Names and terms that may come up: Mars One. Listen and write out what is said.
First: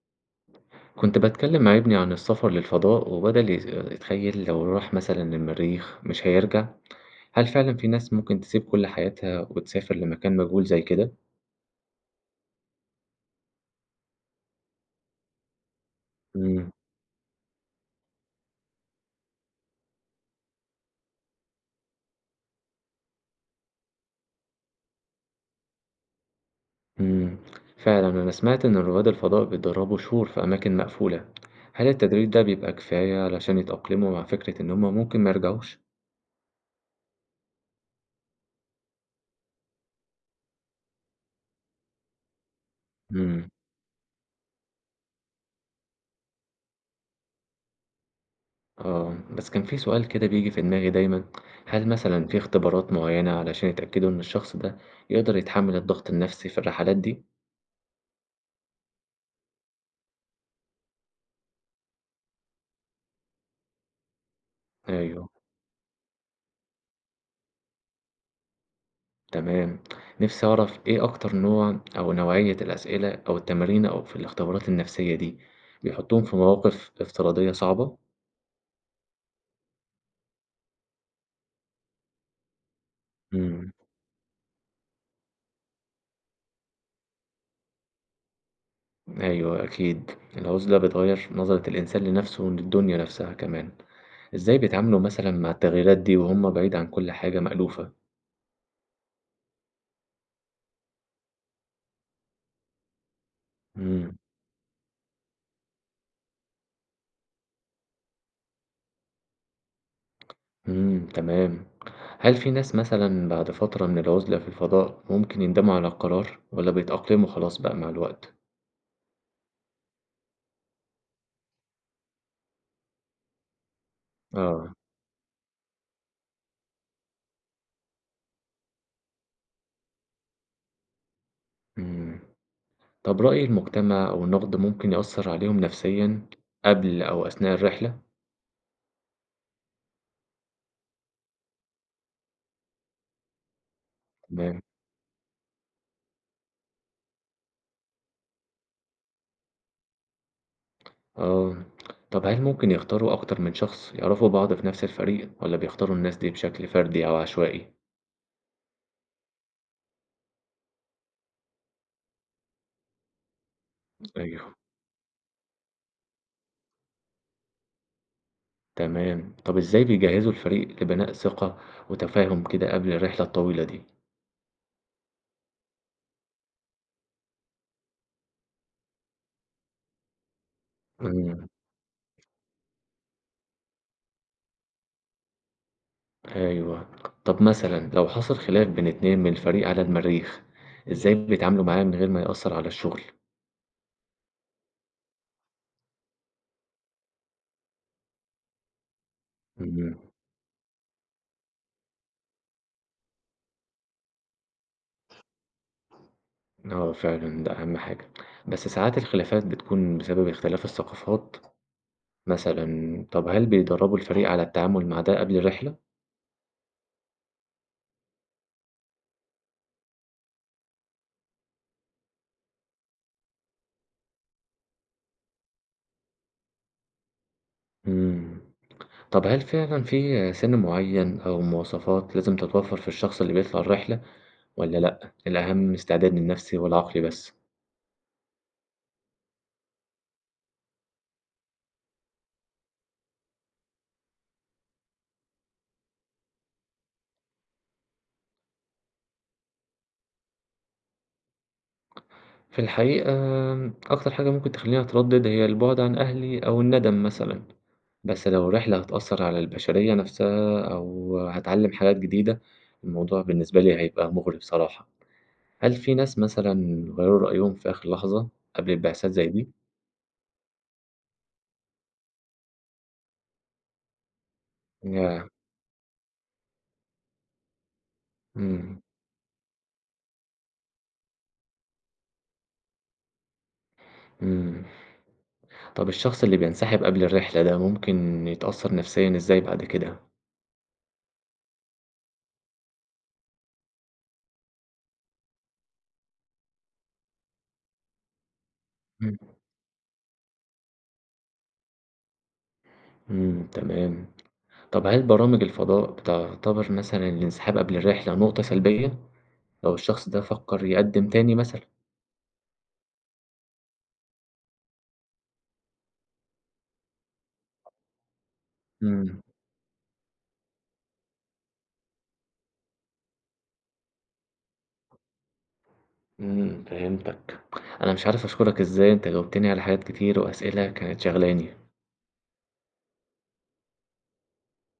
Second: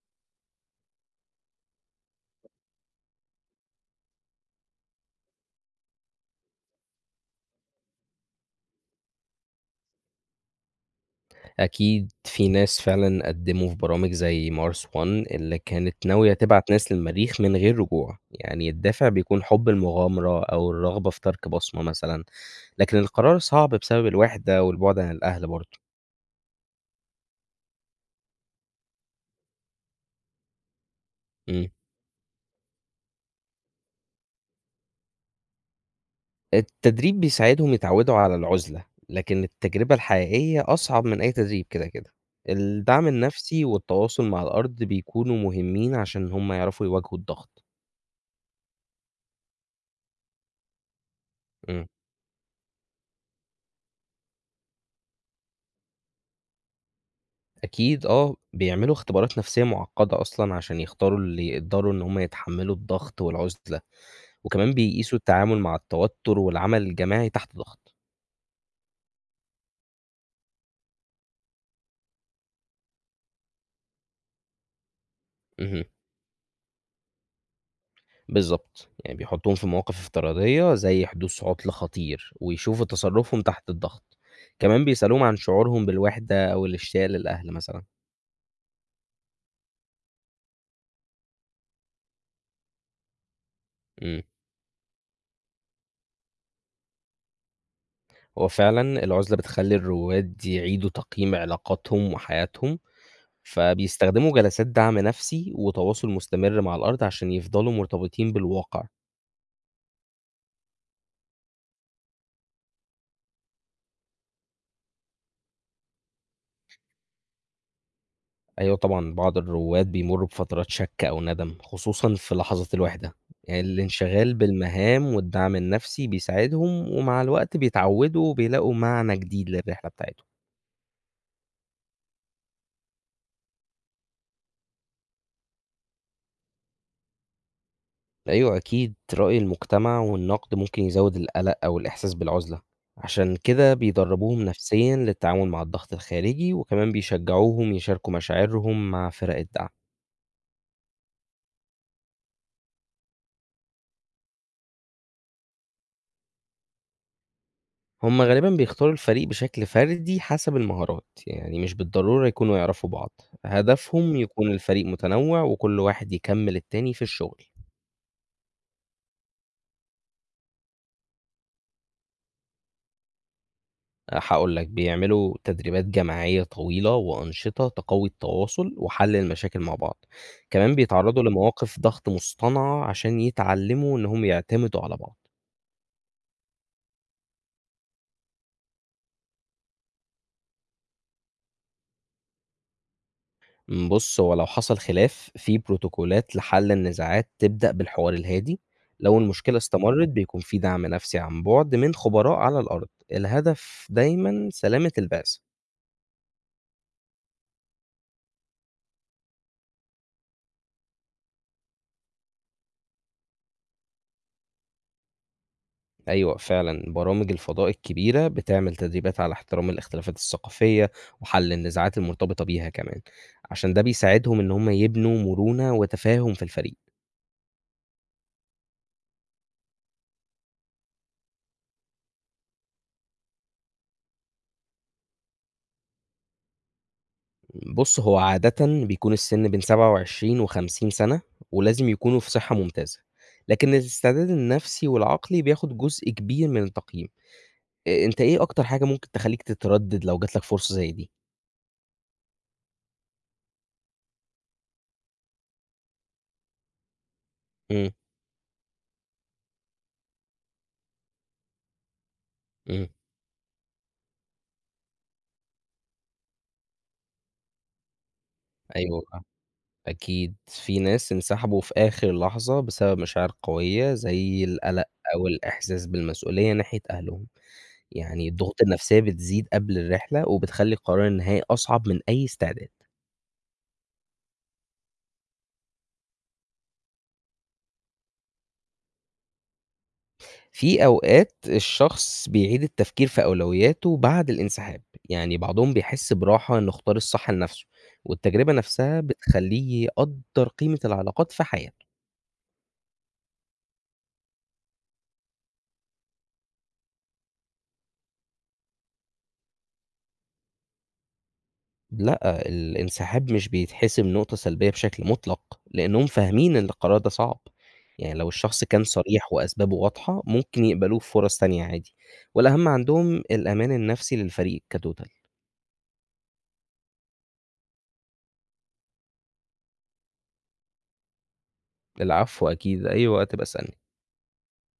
كنت بتكلم مع ابني عن السفر للفضاء وبدأ يتخيل لو راح مثلا المريخ مش هيرجع. هل فعلا في ناس ممكن تسيب كل حياتها وتسافر لمكان مجهول زي كده؟ أكيد في ناس فعلًا قدّموا في برامج زي Mars One اللي كانت ناوية تبعت مم. ناس للمريخ من غير رجوع، يعني الدافع بيكون حب المغامرة أو الرغبة في ترك بصمة مثلًا، لكن القرار صعب بسبب الوحدة والبُعد عن الأهل برضه. مم. فعلا أنا سمعت إن رواد الفضاء بيتدربوا شهور في أماكن مقفولة. إمم. هل التدريب ده بيبقى كفاية علشان يتأقلموا مع فكرة إن هما ممكن ما يرجعوش؟ التدريب بيساعدهم يتعودوا على العُزلة، لكن التجربة الحقيقية أصعب من أي تدريب كده. الدعم مم. النفسي والتواصل مع الأرض بيكونوا مهمين عشان هم يعرفوا يواجهوا الضغط. آه، بس كان في سؤال كده بيجي في دماغي دايما. إمم. هل مثلا في اختبارات معينة علشان يتأكدوا إن الشخص ده يقدر يتحمل الضغط النفسي في الرحلات دي؟ أكيد آه، بيعملوا اختبارات نفسية معقدة أصلًا عشان يختاروا اللي يقدروا إن هم يتحملوا الضغط والعُزلة، وكمان بيقيسوا أيوه، التعامل مع التوتر والعمل الجماعي تحت ضغط. تمام. نِفْسي أعرف إيه أكتر نوع أو نوعية الأسئلة أو التمارين أو في الاختبارات النفسية دي، اهم، بيحطّوهم في مواقف افتراضية صعبة؟ بالضبط، يعني بيحطّوهم في مواقف افتراضية زي حدوث عُطْل خطير، ويشوفوا تصرفهم تحت إمم، الضغط. كمان بيسألوهم عن شعورهم بالوحدة أو الاشتياق للأهل مثلًا. أيوه أكيد. العُزلة بتغيّر نظرة الإنسان لنَفْسه وللدنيا نَفْسها كمان. إمم، إزاي بيتعاملوا مثلًا مع التغييرات دي وهُم بعيد عن كل حاجة مألوفة؟ هو فعلًا العُزلة بتخلّي الرواد يعيدوا تقييم علاقاتهم وحياتهم، إمم، فبيستخدموا جلسات دعم نفسي وتواصل مستمر مع الأرض عشان يفضلوا مرتبطين بالواقع. إمم، تمام. هل في ناس مثلًا بعد فترة من العُزلة في الفضاء ممكن يندموا على القرار والّا بيتأقلموا خلاص بقى مع الوقت؟ أيوه طبعًا بعض الرواد بيمرّوا بفترات شك أو ندم، خصوصًا في لحظة الوحدة. يعني الانشغال آه، بالمهام والدعم النفسي بيساعدهم ومع الوقت بيتعودوا وبيلاقوا معنى جديد للرحلة بتاعتهم. إمم. طب رأي المجتمع أو النقد ممكن يأثر عليهم نفسيًا قبل أو أثناء الرحلة؟ أيوه أكيد رأي المجتمع والنقد ممكن يزود القلق أو الإحساس بالعزلة. عشان كده بيدربوهم تمام، نفسيًا للتعامل مع الضغط الخارجي وكمان بيشجعوهم يشاركوا مشاعرهم مع فرق الدعم. آه، طب هل ممكن يختاروا أكتر من شخص يعرفوا بعض في نفس الفريق ولا بيختاروا الناس دي بشكل فردي أو عشوائي؟ هم غالبًا بيختاروا الفريق بشكل فردي حسب المهارات، يعني مش بالضرورة يكونوا يعرفوا بعض، هدفهم يكون أيوه، الفريق متنوع وكل واحد يكمّل التاني في الشغل، تمام، طب إزاي بيجهزوا الفريق لبناء ثقة وتفاهم كده قبل الرحلة الطويلة دي؟ هاقول لك بيعملوا تدريبات جماعية طويلة وأنشطة تقوي التواصل وحل المشاكل مع بعض، كمان بيتعرضوا امم، لمواقف ضغط مصطنعة عشان يتعلموا إن هم يعتمدوا على بعض. أيوه، طب مثلًا لو حصل خلاف بين اتنين من الفريق على المريخ، إزاي بيتعاملوا معاه من غير ما يأثر على الشغل؟ بُص، هو لو حصل خلاف في بروتوكولات لحل النزاعات تبدأ بالحوار الهادي، لو المشكلة امم. استمرت بيكون في دعم نفسي عن بُعد من خبراء على الأرض، الهدف دايمًا سلامة البعثة. آه فعلًا، ده أهم حاجة. بس ساعات الخلافات بتكون بسبب اختلاف الثقافات، مثلًا طب هل بيدربوا الفريق على التعامل مع ده قبل الرحلة؟ أيوه فعلًا، برامج الفضاء الكبيرة بتعمل تدريبات على احترام الاختلافات الثقافية وحل النزاعات المرتبطة بيها كمان، عشان ده بيساعدهم إن هم يبنوا مرونة وتفاهم في الفريق. إمم. طب هل فعلًا في سن معين أو مواصفات لازم تتوفر في الشخص اللي بيطلع الرحلة والّا لأ، الأهم استعداد النفسي والعقلي بس؟ بُص، هو عادةً بيكون السِن بين 27 و50 سَنة، ولازم يكونوا في صحة ممتازة، لكن الاستعداد النفسي والعقلي بياخد جزء كبير من التقييم. أنت إيه أكتر حاجة ممكن تخلّيك تتردد لو جات لك فرصة زي دي؟ في الحقيقة، أكتر حاجة ممكن تخليني أتردد هي البعد عن أهلي أو الندم مثلًا. إمم، بس لو الرحلة هتأثر على البشرية نفسها أو هتعلم حاجات جديدة، إمم، الموضوع بالنسبة لي هيبقى مغري بصراحة. هل في ناس مثلا غيروا رأيهم في آخر لحظة قبل أيوه البعثات فاهمك، زي دي؟ أكيد في ناس انسحبوا في آخر لحظة بسبب مشاعر قوية زي القلق أو ياه. الإحساس بالمسؤولية ناحية أهلهم، يعني الضغوط مم. النفسية بتزيد قبل الرحلة وبتخلّي قرار النهائي أصعب من أي استعداد. مم. طب الشخص اللي بينسحب قبل الرحلة ده ممكن يتأثر نفسيا إزاي بعد كده؟ في أوقات الشخص بيعيد التفكير في أولوياته بعد الانسحاب، يعني بعضهم بيحس براحة إنه اختار الصح لنفسه، والتجربة نفسها مم. بتخلّيه يقدّر قيمة العلاقات في حياته. مم. تمام. طب هل برامج الفضاء بتعتبر مثلا الانسحاب قبل الرحلة نقطة سلبية؟ لو الشخص ده فكر يقدم تاني مثلا؟ لأ، الانسحاب مش بيتحسب نقطة سلبية بشكل مطلق، لأنهم فاهمين إن القرار ده صعب، يعني لو الشخص كان مم. صريح وأسبابه واضحة، ممكن يقبلوه في فرص تانية عادي، والأهم عندهم الأمان النفسي للفريق كtotal. إمم، فهمتك. أنا مش عارف أشكرك إزاي، أنت جاوبتني على حاجات كتير وأسئلة كانت شاغلاني. العفو أكيد، أي وقت باسألني.